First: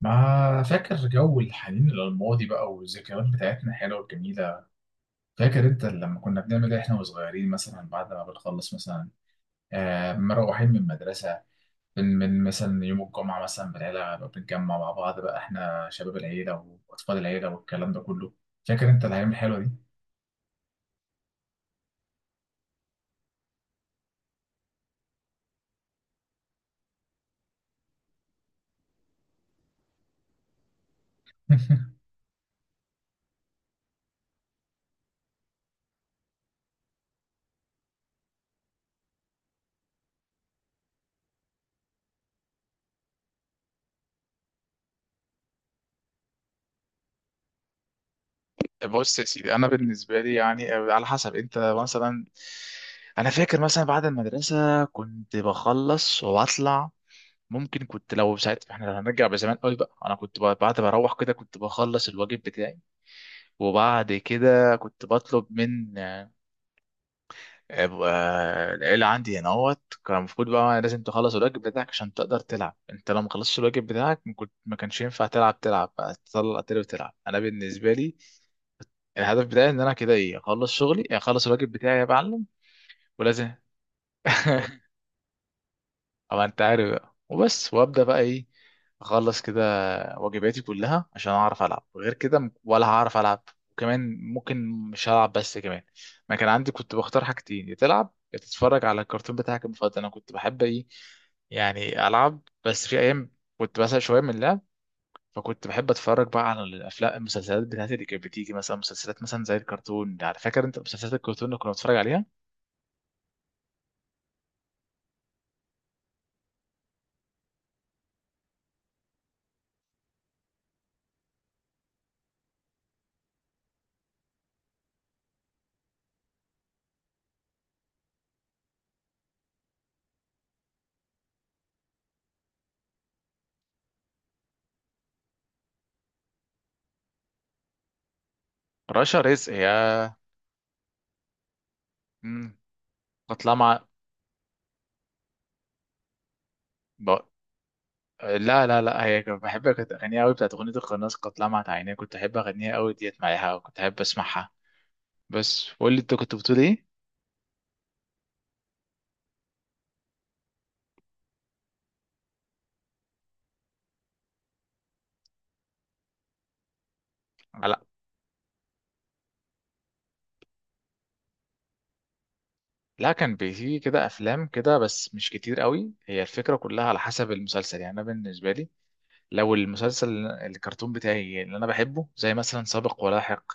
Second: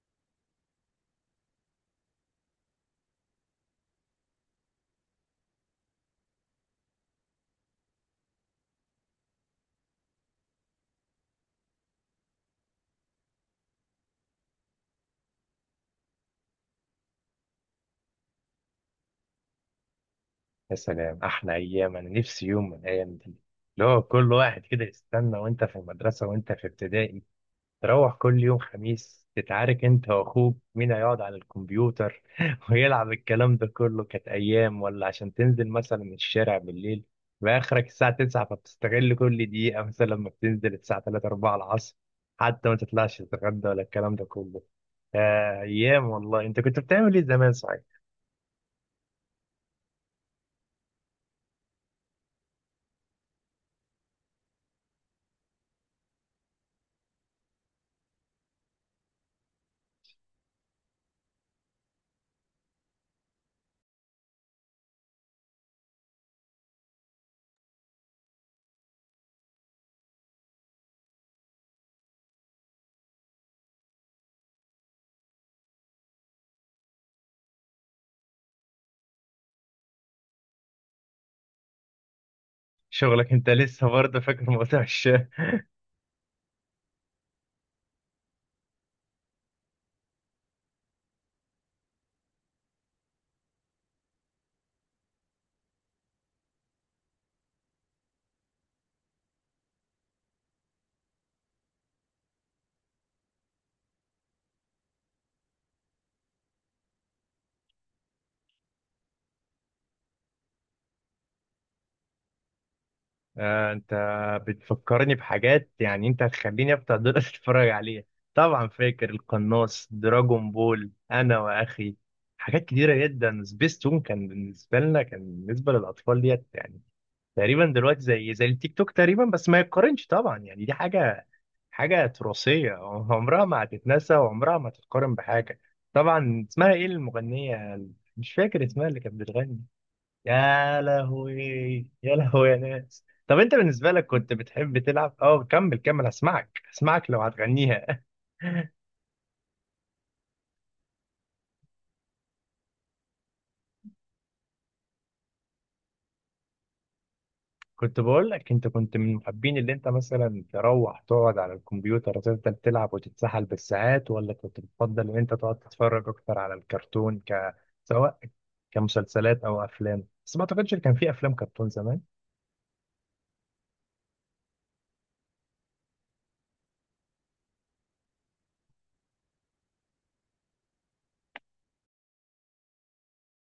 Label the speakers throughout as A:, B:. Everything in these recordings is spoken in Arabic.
A: ما فاكر جو الحنين للماضي بقى والذكريات بتاعتنا الحلوة الجميلة. فاكر انت لما كنا بنعمل ايه احنا وصغيرين مثلا بعد ما بنخلص مثلا آه مروحين من المدرسة؟ من مثلا يوم الجمعة مثلا بالعيلة بقى بنتجمع مع بعض بقى احنا شباب العيلة وأطفال العيلة والكلام ده كله. فاكر انت الأيام الحلوة دي؟
B: يا سلام احلى ايام. انا نفسي يوم من الايام دي، اللي هو كل واحد كده يستنى وانت في المدرسه وانت في ابتدائي تروح كل يوم خميس تتعارك انت واخوك مين هيقعد على الكمبيوتر ويلعب الكلام ده كله. كانت ايام، ولا عشان تنزل مثلا الشارع بالليل باخرك الساعه 9، فبتستغل كل دقيقه مثلا لما بتنزل الساعه 3 4 العصر حتى ما تطلعش تتغدى ولا الكلام ده كله. ايام والله. انت كنت بتعمل ايه زمان؟ صحيح،
A: بص يا سيدي، انا بالنسبه لي يعني على حسب انت مثلا. انا فاكر مثلا بعد المدرسه كنت بخلص واطلع. ممكن كنت لو ساعتها احنا لو هنرجع بزمان قوي بقى انا بعد ما اروح كده كنت بخلص الواجب بتاعي. وبعد كده كنت بطلب من آه، العيلة عندي هنا اهوت، كان المفروض بقى لازم تخلص الواجب بتاعك عشان تقدر تلعب. انت لو ما خلصتش الواجب بتاعك ما كانش ينفع تلعب، تلعب بقى تطلع تلعب تلعب. انا بالنسبة لي الهدف بتاعي ان انا كده ايه، اخلص شغلي، اخلص الواجب بتاعي يا معلم.
B: شغلك انت
A: ولازم
B: لسه برضه فاكر موضوع الشارع.
A: أبقى أنت عارف بقى وبس، وأبدأ بقى إيه، أخلص كده واجباتي كلها عشان أعرف ألعب. غير كده ولا هعرف ألعب. وكمان ممكن مش هلعب بس. كمان ما كان عندي، كنت بختار حاجتين: يا تلعب يا تتفرج على الكرتون بتاعك المفضل. أنا كنت بحب إيه يعني، ألعب بس في أيام كنت بسأل شوية من اللعب. فكنت بحب اتفرج بقى على الافلام، المسلسلات بتاعتي اللي كانت بتيجي مثلا، مسلسلات مثلا زي الكرتون يعني. فاكر انت مسلسلات الكرتون اللي كنا بنتفرج عليها؟
B: انت بتفكرني بحاجات، يعني انت هتخليني افتح دول اتفرج عليها. طبعا فاكر القناص، دراجون بول، انا واخي حاجات كتيره جدا. سبيستون كان بالنسبه لنا، كان بالنسبه للاطفال ديت، يعني تقريبا دلوقتي زي التيك توك تقريبا، بس ما يتقارنش طبعا. يعني دي حاجه تراثيه عمرها ما هتتنسى وعمرها ما هتتقارن بحاجه. طبعا اسمها ايه المغنيه؟ مش فاكر اسمها اللي كانت
A: رشا رزق
B: بتغني.
A: يا.
B: يا لهوي، يا لهوي
A: امم
B: يا ناس. طب
A: كانت
B: انت
A: طالعه
B: بالنسبه لك كنت بتحب تلعب؟ اه، كمل كمل، هسمعك هسمعك
A: مع،
B: لو هتغنيها.
A: لا، هي كنت بحب، كانت اغانيها قوي، بتاعت اغنيه القناص، قد لمعت عينيه، كنت احب اغنيها قوي ديت معاها، وكنت احب اسمعها. بس قول لي انت كنت بتقول ايه.
B: كنت بقول لك، انت كنت من محبين اللي انت مثلا تروح تقعد على الكمبيوتر وتفضل تلعب وتتسحل بالساعات، ولا كنت بتفضل ان انت تقعد تتفرج اكتر على الكرتون،
A: لا،
B: سواء كمسلسلات او افلام؟ بس ما اعتقدش ان كان في افلام كرتون زمان.
A: لا كان بيجي كده افلام كده بس مش كتير قوي. هي الفكره كلها على حسب المسلسل يعني. انا بالنسبه لي لو المسلسل الكرتون بتاعي اللي انا بحبه زي مثلا سابق ولاحق،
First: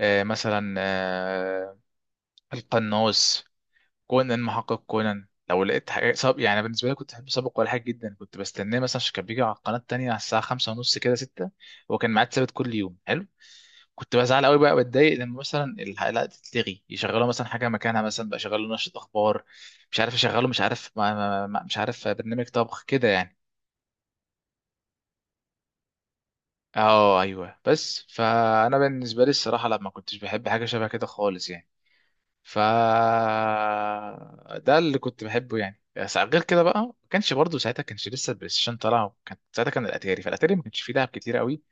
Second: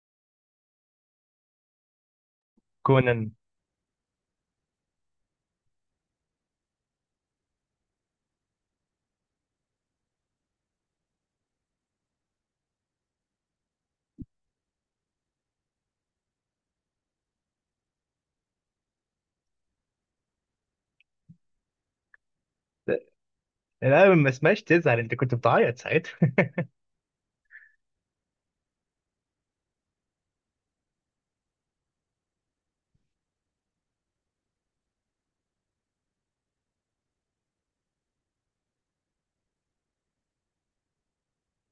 A: آه مثلا، آه
B: كونان.
A: القناص، كونان، محقق كونان، لو لقيت حاجة يعني بالنسبة لي كنت بحب سابق ولا حاجة جدا، كنت بستناه مثلا عشان كان بيجي على القناة التانية على الساعة خمسة ونص كده، ستة. هو كان ميعاد ثابت كل يوم، حلو. كنت بزعل قوي بقى، بتضايق لما مثلا الحلقة تتلغي، يشغلوا مثلا حاجة مكانها، مثلا بقى شغلوا نشرة أخبار، مش عارف، يشغلوا مش عارف ما... ما... ما... مش عارف برنامج طبخ كده يعني.
B: لا، ما اسمهاش تزعل، انت كنت بتعيط ساعتها.
A: اه ايوه، بس فانا بالنسبه لي الصراحه لا ما كنتش بحب حاجه شبه كده خالص يعني. ف ده اللي كنت بحبه يعني. بس غير كده بقى ما كانش، برضه ساعتها كانش لسه البلاي ستيشن طالع، كان ساعتها كان الاتاري، فالاتاري ما كانش فيه لعب كتير قوي،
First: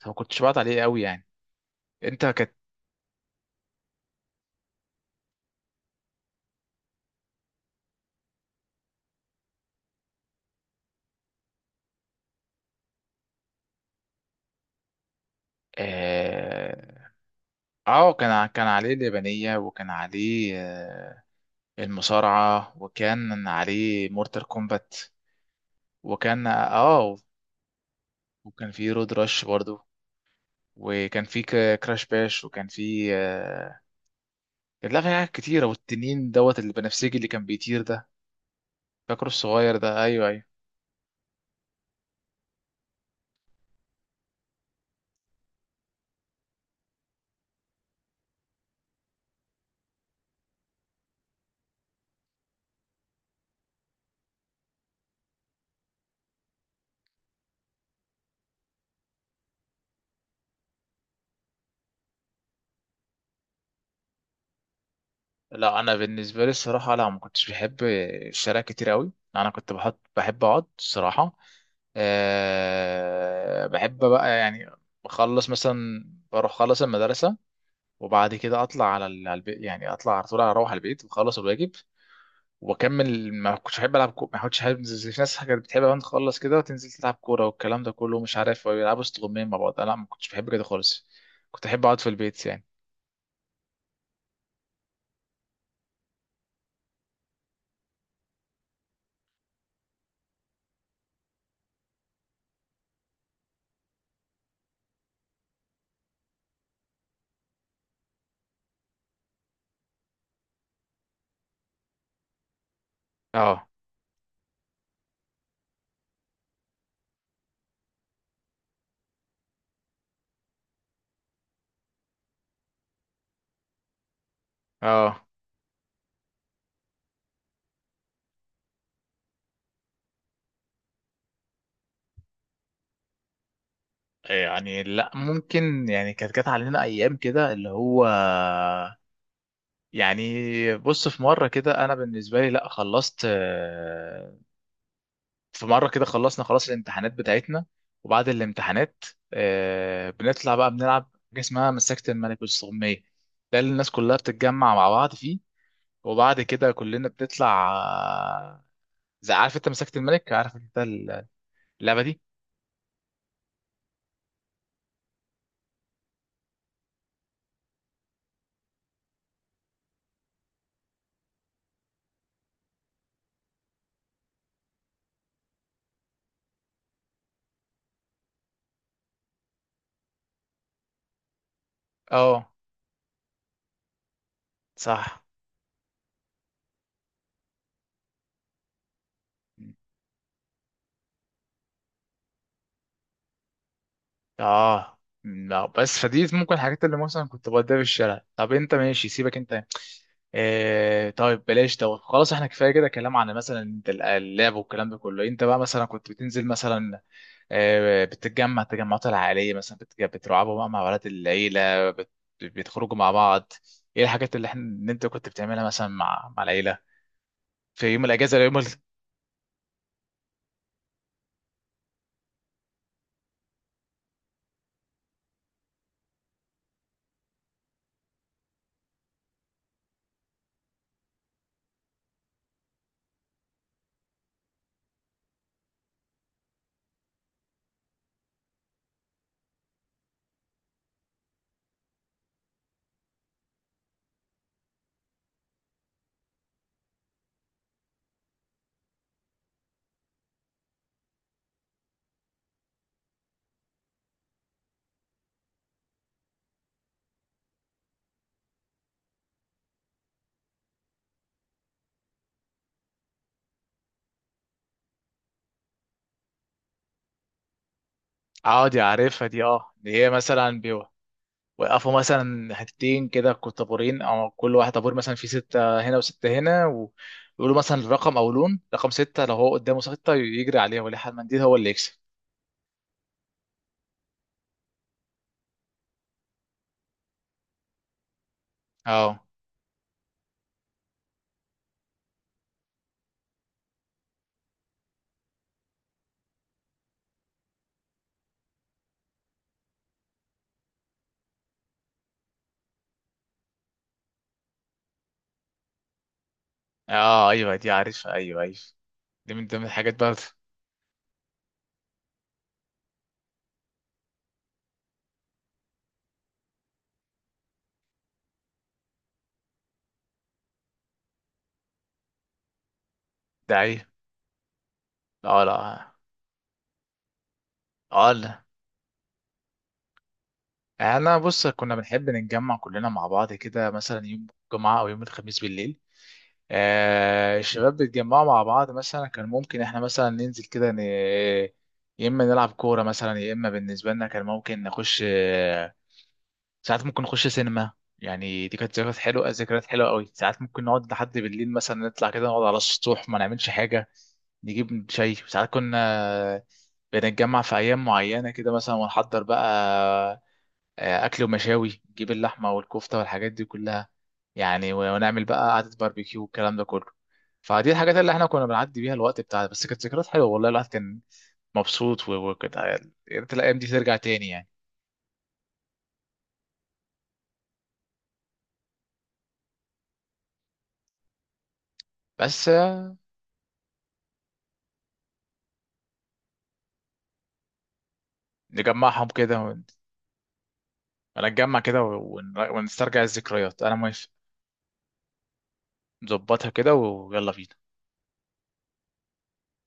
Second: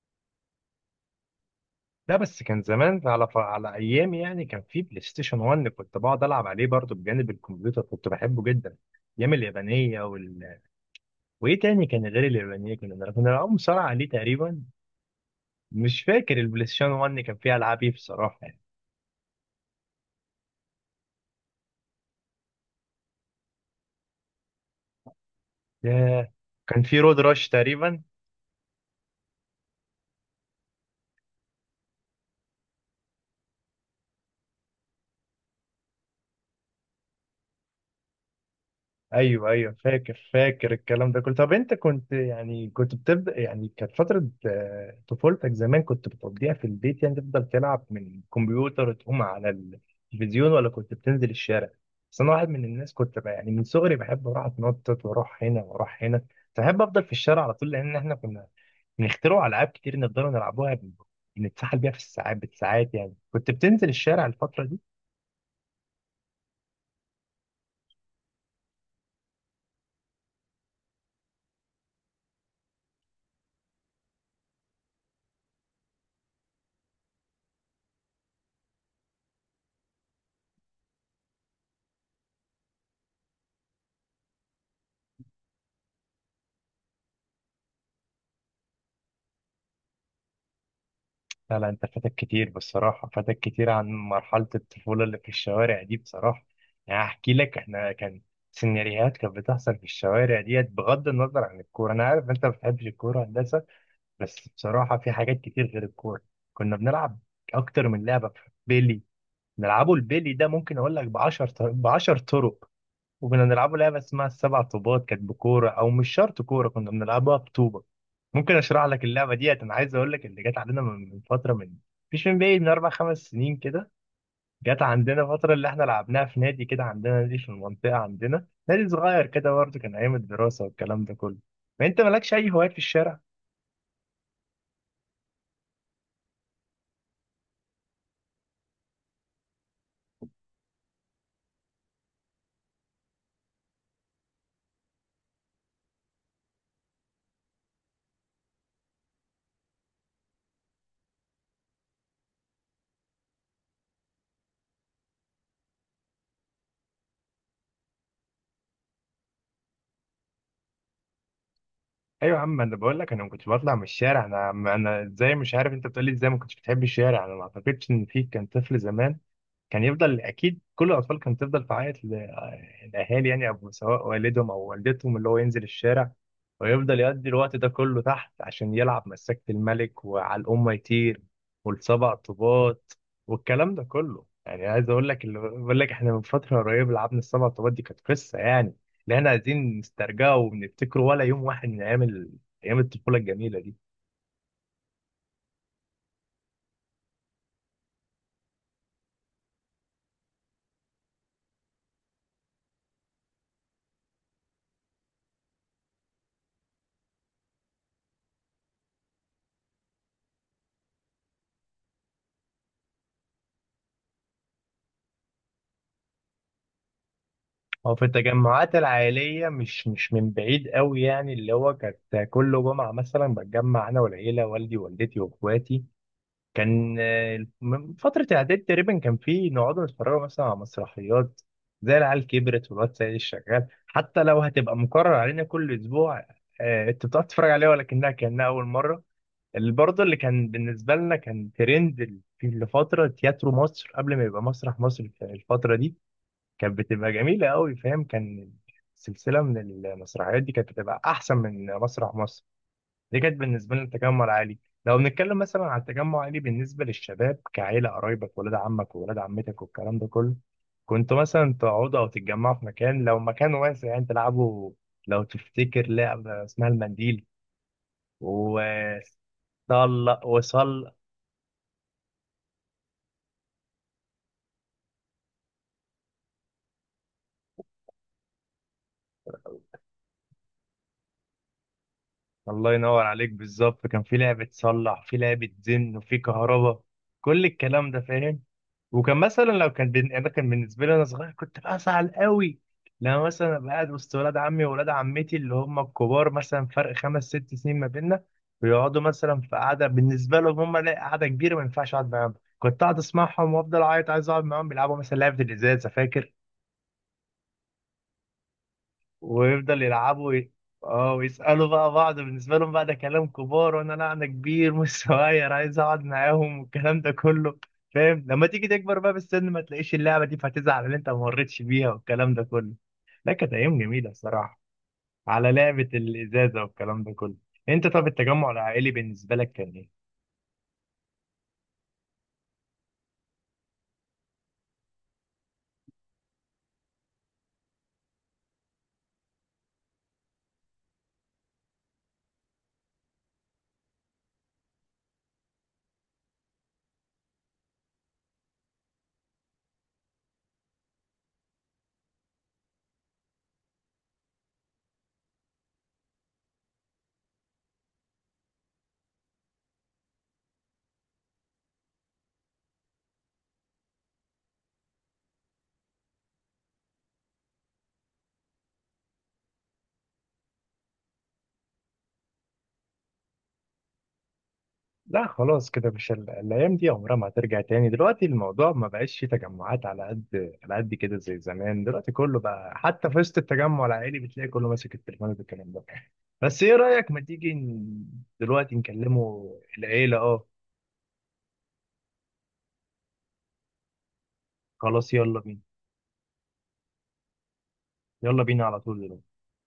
A: فما كنتش بقعد عليه قوي يعني.
B: لا
A: انت
B: بس
A: كانت
B: كان زمان، على ايامي يعني. كان في بلاي ستيشن 1 كنت بقعد العب عليه برضه بجانب الكمبيوتر، كنت بحبه جدا. ايام اليابانيه وايه تاني كان غير اليابانيه؟ كنا بنلعب مصارعه عليه تقريبا. مش فاكر البلاي ستيشن
A: اه،
B: 1 كان فيه العاب ايه بصراحه يعني.
A: كان عليه اليابانية، وكان عليه المصارعة، وكان عليه مورتال كومبات،
B: ياه.
A: وكان
B: كان في
A: اه،
B: رود راش تقريبا.
A: وكان فيه رود رش برضه، وكان في كراش باش، وكان في آه، كان، لا، في حاجات كتيرة، والتنين دوت البنفسجي اللي كان بيطير ده، فاكره
B: ايوه ايوه،
A: الصغير ده؟
B: فاكر
A: ايوه ايوه.
B: فاكر الكلام ده كله. طب انت كنت يعني كنت بتبدا يعني، كانت فتره طفولتك زمان كنت بتقضيها في البيت؟ يعني تفضل تلعب من الكمبيوتر تقوم على التلفزيون، ولا كنت بتنزل الشارع؟ بس انا واحد من الناس كنت بقى يعني من صغري بحب اروح اتنطط واروح هنا واروح هنا، فبحب افضل في الشارع على طول، لان احنا كنا بنخترع العاب كتير نقدر نلعبوها، بنتسحل بيها في الساعات بالساعات يعني. كنت بتنزل الشارع الفتره دي؟
A: لا انا بالنسبه لي الصراحه، لا ما كنتش بحب الشارع كتير قوي. انا كنت بحب اقعد الصراحه. أه بحب بقى يعني، بخلص مثلا، بروح خلص المدرسه، وبعد كده اطلع على على البيت يعني، اطلع على طول اروح على البيت وخلص الواجب وبكمل. ما كنتش بحب العب ما كنتش بحب زي في ناس كانت بتحب أوي تخلص كده وتنزل تلعب كوره والكلام ده كله، مش عارف، ويلعبوا استغمام مع بعض. أنا لا، ما كنتش بحب كده خالص.
B: لا
A: كنت
B: لا،
A: احب
B: انت
A: اقعد في
B: فاتك
A: البيت
B: كتير
A: يعني.
B: بصراحة، فاتك كتير عن مرحلة الطفولة اللي في الشوارع دي بصراحة. يعني احكي لك، احنا كان سيناريوهات كانت بتحصل في الشوارع ديت، بغض النظر عن الكورة. انا عارف انت ما بتحبش الكورة، هندسة. بس بصراحة في حاجات كتير غير الكورة. كنا بنلعب اكتر من لعبة. بيلي، نلعبه. البيلي ده ممكن اقول لك ب 10 ب 10 طرق. وكنا
A: اه
B: بنلعبوا لعبة اسمها السبع طوبات، كانت بكورة أو مش شرط كورة، كنا بنلعبها بطوبة. ممكن أشرح لك اللعبة ديت. أنا عايز أقول لك اللي جت علينا من فترة، مش من بعيد، من أربع خمس سنين كده. جت عندنا
A: اه
B: فترة اللي إحنا لعبناها في نادي كده، عندنا نادي في المنطقة، عندنا نادي صغير كده برضه، كان أيام الدراسة والكلام ده كله. فأنت مالكش أي هوايات في الشارع؟
A: يعني، لا ممكن يعني كانت جت علينا ايام كده اللي هو يعني. بص، في مره كده انا بالنسبه لي، لا خلصت في مره كده خلصنا خلاص الامتحانات بتاعتنا. وبعد الامتحانات بنطلع بقى بنلعب حاجه اسمها مسكت الملك والسغميه. ده اللي الناس كلها بتتجمع مع بعض فيه. وبعد كده كلنا بنطلع زي، عارف انت مسكت الملك؟ عارف انت اللعبه دي؟
B: ايوه يا عم، انا بقول لك انا ما كنتش بطلع من الشارع. انا ازاي؟ مش عارف انت بتقول لي ازاي ما كنتش بتحب الشارع. انا ما اعتقدش ان في كان طفل زمان كان يفضل، اكيد كل الاطفال كانت تفضل تعيط للاهالي، يعني أو سواء والدهم او والدتهم، اللي هو ينزل الشارع ويفضل يقضي الوقت ده كله تحت عشان يلعب مسكت الملك وعلى الام يطير والسبع
A: اه،
B: طوبات والكلام ده كله. يعني عايز اقول
A: صح.
B: لك، اللي بقول لك احنا من فتره قريبه لعبنا السبع طوبات دي، كانت قصه يعني اللي احنا عايزين نسترجعه ونفتكره، ولا يوم واحد من ايام ايام الطفوله الجميله دي.
A: اه لا، بس فدي ممكن الحاجات اللي مثلا كنت بوديها في الشارع. طب انت ماشي، سيبك انت. اه طيب بلاش دوت، خلاص احنا كفايه كده كلام عن مثلا انت اللعب والكلام ده كله. انت بقى مثلا كنت بتنزل مثلا، اه بتتجمع التجمعات العائليه مثلا، بتلعبوا بقى مع ولاد العيله، بتخرجوا مع بعض. ايه الحاجات اللي انت كنت بتعملها مثلا مع العيله في
B: هو
A: يوم
B: في
A: الاجازه ولا يوم ال...؟
B: التجمعات العائليه مش من بعيد قوي يعني، اللي هو كانت كل جمعه مثلا بتجمع انا والعيله، والدي ووالدتي واخواتي. كان من فتره اعداد تقريبا، كان في نقعد نتفرج مثلا على مسرحيات زي العيال كبرت والواد سيد الشغال، حتى لو هتبقى مكرر علينا كل اسبوع. انت بتقعد تتفرج عليها ولكنها كانها اول مره. اللي برضه اللي كان بالنسبة لنا كان ترند في لفترة تياترو مصر، قبل ما يبقى مسرح مصر. في الفترة دي كانت بتبقى جميلة قوي، فاهم. كان سلسلة من المسرحيات دي كانت بتبقى أحسن من مسرح مصر. دي كانت بالنسبة لنا التجمع العالي. لو بنتكلم مثلا عن التجمع العالي بالنسبة للشباب كعيلة، قرايبك ولاد عمك وولاد عمتك والكلام ده كله، كنتوا مثلا تقعدوا أو تتجمعوا في مكان؟ لو مكان واسع يعني تلعبوا. لو تفتكر لعبة اسمها المنديل و
A: اه دي عارفها دي، اه، اللي هي
B: صل
A: مثلا
B: وصل.
A: وقفوا مثلا حتتين كده، طابورين، او كل واحد طابور مثلا فيه ستة هنا وستة هنا، ويقولوا مثلا الرقم او لون. رقم ستة، لو هو قدامه ستة يجري عليها، ولا حد منديل هو اللي يكسب.
B: الله ينور عليك بالظبط. كان في لعبة صلح، في لعبة زن، وفي كهرباء، كل الكلام ده فاهم. وكان
A: اه
B: مثلا انا كان بالنسبة لي انا صغير كنت بزعل قوي لما مثلا ابقى قاعد وسط ولاد عمي وولاد عمتي اللي هم الكبار، مثلا فرق خمس ست سنين ما بيننا، ويقعدوا مثلا في قعدة بالنسبة لهم هم، لا قعدة كبيرة ما ينفعش اقعد معاهم. كنت قاعد اسمعهم وافضل اعيط عايز اقعد معاهم بيلعبوا مثلا لعبة الازاز، فاكر؟
A: اه ايوه، دي عارفها، ايوه ايوه، دي من ضمن
B: ويفضل
A: الحاجات برضه.
B: يلعبوا اه ويسألوا بقى بعض بالنسبة لهم، بقى ده كلام كبار وانا لا انا كبير مش صغير عايز اقعد معاهم والكلام ده كله، فاهم؟ لما تيجي تكبر بقى بالسن ما تلاقيش اللعبة دي فهتزعل ان انت ما مريتش بيها والكلام ده كله. لا كانت
A: ده
B: ايام
A: ايه؟
B: جميلة الصراحة،
A: اه
B: على لعبة
A: لا.
B: الازازة والكلام ده كله. انت طب
A: اه لا،
B: التجمع العائلي بالنسبة لك كان ايه؟
A: انا بص كنا بنحب نتجمع كلنا مع بعض كده مثلا يوم الجمعة او يوم الخميس بالليل. الشباب بيتجمعوا مع بعض، مثلا كان ممكن احنا مثلا ننزل كده ن...، يا اما نلعب كوره مثلا، يا اما بالنسبه لنا كان ممكن نخش ساعات ممكن نخش سينما يعني. دي كانت ذكريات حلوه، ذكريات حلوه قوي. ساعات ممكن نقعد لحد بالليل مثلا، نطلع كده نقعد على السطوح، ما نعملش حاجه، نجيب شاي. ساعات كنا بنتجمع في ايام معينه كده مثلا، ونحضر بقى اكل ومشاوي، نجيب اللحمه والكفته والحاجات دي كلها يعني، ونعمل بقى قعده باربيكيو والكلام ده كله. فدي الحاجات اللي احنا كنا بنعدي بيها الوقت بتاعنا. بس كانت ذكريات حلوه والله، الواحد كان مبسوط وكده. يا ريت الايام دي ترجع تاني يعني.
B: لا خلاص، كده مش الايام دي عمرها ما هترجع تاني. دلوقتي الموضوع ما بقاش فيه تجمعات على قد على قد كده زي زمان. دلوقتي كله
A: بس
B: بقى
A: آه،
B: حتى في وسط التجمع العائلي بتلاقي كله ماسك التليفون والكلام ده. بس ايه رايك، ما تيجي دلوقتي
A: نجمعهم كده
B: نكلمه العيله؟ اه،
A: ونتجمع كده ونسترجع الذكريات، انا موافق.
B: خلاص يلا بينا.
A: نظبطها كده ويلا بينا.
B: يلا بينا على طول دلوقتي.